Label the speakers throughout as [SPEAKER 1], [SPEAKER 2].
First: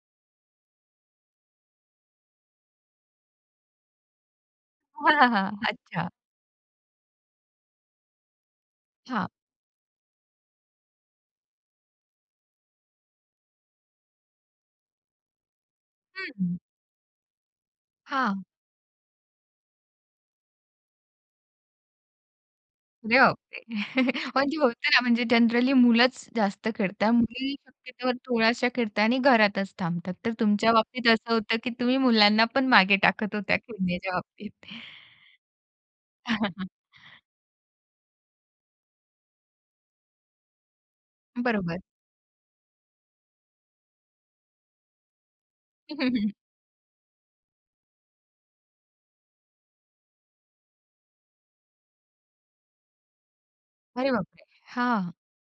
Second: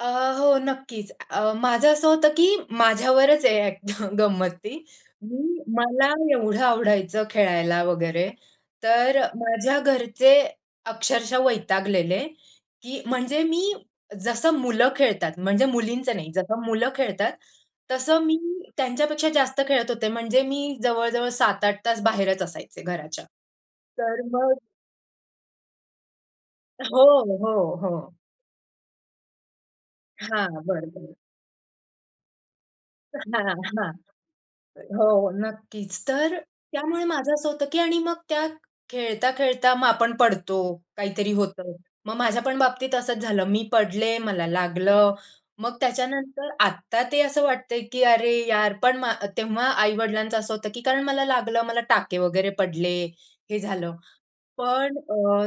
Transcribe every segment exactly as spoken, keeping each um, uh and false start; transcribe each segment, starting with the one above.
[SPEAKER 1] अ, हो नक्कीच अ, माझं असं होतं की माझ्यावरच आहे गंमत ती,
[SPEAKER 2] हां, हां, हां.
[SPEAKER 1] मी
[SPEAKER 2] अच्छा.
[SPEAKER 1] मला एवढं आवडायचं खेळायला वगैरे तर,
[SPEAKER 2] हां.
[SPEAKER 1] माझ्या घरचे अक्षरशः वैतागलेले की म्हणजे मी, जसं मुलं खेळतात, म्हणजे मुलींचं
[SPEAKER 2] हं,
[SPEAKER 1] नाही
[SPEAKER 2] हं.
[SPEAKER 1] जसं मुलं खेळतात, तसं
[SPEAKER 2] हां.
[SPEAKER 1] मी त्यांच्यापेक्षा जास्त खेळत होते. म्हणजे मी जवळ-जवळ सात आठ तास बाहेरच असायचे
[SPEAKER 2] अरे,
[SPEAKER 1] घराच्या,
[SPEAKER 2] बापरे!
[SPEAKER 1] तर
[SPEAKER 2] म्हणजे
[SPEAKER 1] मग
[SPEAKER 2] होत ना म्हणजे जनरली मुलंच जास्त खेळतात,
[SPEAKER 1] हो,
[SPEAKER 2] मुली
[SPEAKER 1] हो,
[SPEAKER 2] शक्यतो
[SPEAKER 1] हो.
[SPEAKER 2] थोड्याश्या खेळता आणि घरातच थांबतात. तर
[SPEAKER 1] हां,
[SPEAKER 2] तुमच्या
[SPEAKER 1] बरं,
[SPEAKER 2] बाबतीत
[SPEAKER 1] बरं.
[SPEAKER 2] असं होतं की तुम्ही मुलांना पण मागे टाकत
[SPEAKER 1] हां,
[SPEAKER 2] होत्या
[SPEAKER 1] हां.
[SPEAKER 2] खेळण्याच्या बाबतीत.
[SPEAKER 1] हो, नक्कीच. तर त्यामुळे माझं असं होतं की आणि मग त्या खेळता-खेळता मग आपण पडतो, काहीतरी होतं.
[SPEAKER 2] बरोबर.
[SPEAKER 1] मग माझ्यापण बाबतीत असंच झालं, मी पडले, मला लागलं. मग त्याच्यानंतर आत्ता ते असं वाटतंय की "अरे यार," पण मा तेव्हा आई-वडिलांचं असं होतं की कारण मला लागलं, मला टाके वगैरे पडले, हे झालं.
[SPEAKER 2] अरे बापरे!
[SPEAKER 1] पण
[SPEAKER 2] हां.
[SPEAKER 1] अ,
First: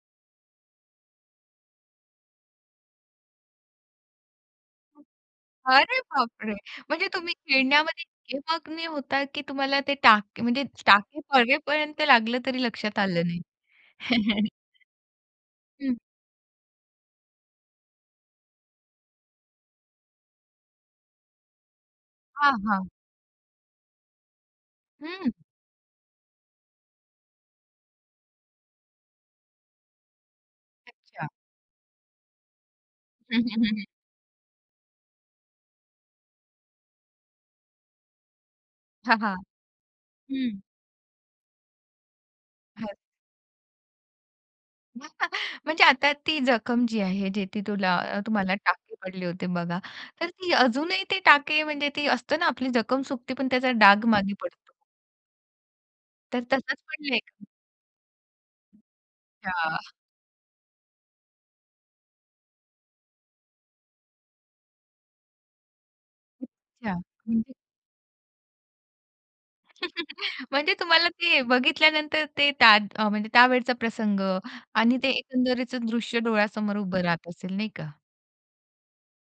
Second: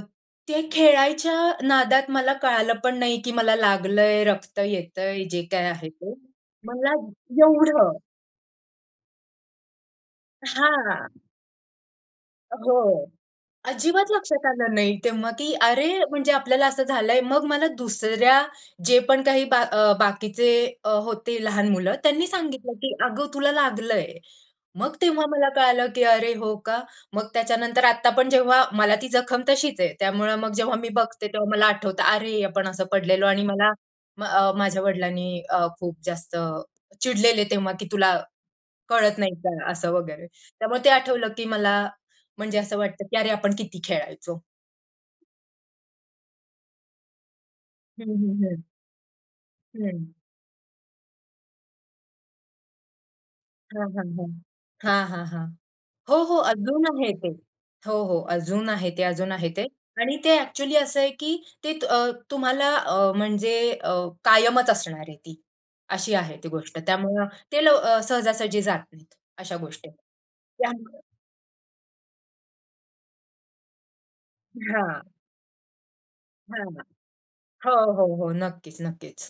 [SPEAKER 1] ते खेळायच्या नादात मला कळालं पण नाही की मला लागलंय, रक्त येतंय, जे काही आहे
[SPEAKER 2] अरे
[SPEAKER 1] ते
[SPEAKER 2] बापरे!
[SPEAKER 1] मला
[SPEAKER 2] म्हणजे तुम्ही
[SPEAKER 1] एवढं
[SPEAKER 2] खेळण्यामध्ये इतके मग्न होता की तुम्हाला, ते टाक म्हणजे
[SPEAKER 1] हां.
[SPEAKER 2] टाके पडेपर्यंत लागलं तरी लक्षात
[SPEAKER 1] हो.
[SPEAKER 2] आलं नाही.
[SPEAKER 1] अजिबात लक्षात आलं नाही तेव्हा की अरे,
[SPEAKER 2] हं.
[SPEAKER 1] म्हणजे आपल्याला असं झालंय, मग मला दुसऱ्या, जे पण काही बा बाकीचे अ, होती लहान मुलं, त्यांनी
[SPEAKER 2] हां,
[SPEAKER 1] सांगितलं
[SPEAKER 2] हां.
[SPEAKER 1] की "अगं, तुला लागलंय." मग तेव्हा
[SPEAKER 2] हं.
[SPEAKER 1] मला कळालं की "अरे हो का?" मग त्याच्यानंतर आत्ता पण जेव्हा मला ती जखम तशीच आहे. त्यामुळं मग जेव्हा मी बघते,
[SPEAKER 2] अच्छा.
[SPEAKER 1] तेव्हा मला आठवतं अरे, आपण असं पडलेलो
[SPEAKER 2] हं,
[SPEAKER 1] आणि
[SPEAKER 2] हं,
[SPEAKER 1] मला
[SPEAKER 2] हं, हं.
[SPEAKER 1] अ, माझ्या वडिलांनी अ, खूप जास्त चिडलेले तेव्हा की तुला कळत
[SPEAKER 2] हां,
[SPEAKER 1] नाही
[SPEAKER 2] हां.
[SPEAKER 1] का? असं वगैरे.
[SPEAKER 2] हं.
[SPEAKER 1] त्यामुळे ते आठवलं की मला म्हणजे असं वाटतं की "अरे, आपण किती खेळायचो."
[SPEAKER 2] म्हणजे, आता ती जखम जी आहे, जे ती
[SPEAKER 1] हं,
[SPEAKER 2] तुला
[SPEAKER 1] हं,
[SPEAKER 2] तुम्हाला
[SPEAKER 1] हं.
[SPEAKER 2] टाके पडले होते बघा,
[SPEAKER 1] हं.
[SPEAKER 2] तर ती अजूनही ते टाके म्हणजे ते असतं ना, आपली जखम सुकते पण त्याचा
[SPEAKER 1] हं,
[SPEAKER 2] डाग
[SPEAKER 1] हं, हं.
[SPEAKER 2] मागे पडतो.
[SPEAKER 1] हां, हां, हां. हो, हो.
[SPEAKER 2] तर तसंच
[SPEAKER 1] अजून आहे
[SPEAKER 2] पडलंय
[SPEAKER 1] ते.
[SPEAKER 2] का?
[SPEAKER 1] हो, हो. अजून आहे ते, अजून आहे ते.
[SPEAKER 2] या.
[SPEAKER 1] आणि ते ॲक्चुअली असं आहे की ते अ, तुम्हाला अ, म्हणजे अ, कायमच असणार आहे ती, अशी आहे ती गोष्ट.
[SPEAKER 2] अच्छा,
[SPEAKER 1] त्यामुळे
[SPEAKER 2] म्हणजे?
[SPEAKER 1] ते लव सहजा-सहजी जात नाहीत, अशा गोष्टी. त्या
[SPEAKER 2] म्हणजे तुम्हाला ते बघितल्यानंतर ते त्या अ, म्हणजे त्यावेळचा प्रसंग आणि ते
[SPEAKER 1] हां.
[SPEAKER 2] एकंदरीचं दृश्य
[SPEAKER 1] हां,
[SPEAKER 2] डोळ्यासमोर
[SPEAKER 1] हां.
[SPEAKER 2] उभं राहत असेल, नाही
[SPEAKER 1] हो,
[SPEAKER 2] का?
[SPEAKER 1] हो, हो. नक्कीच-नक्कीच.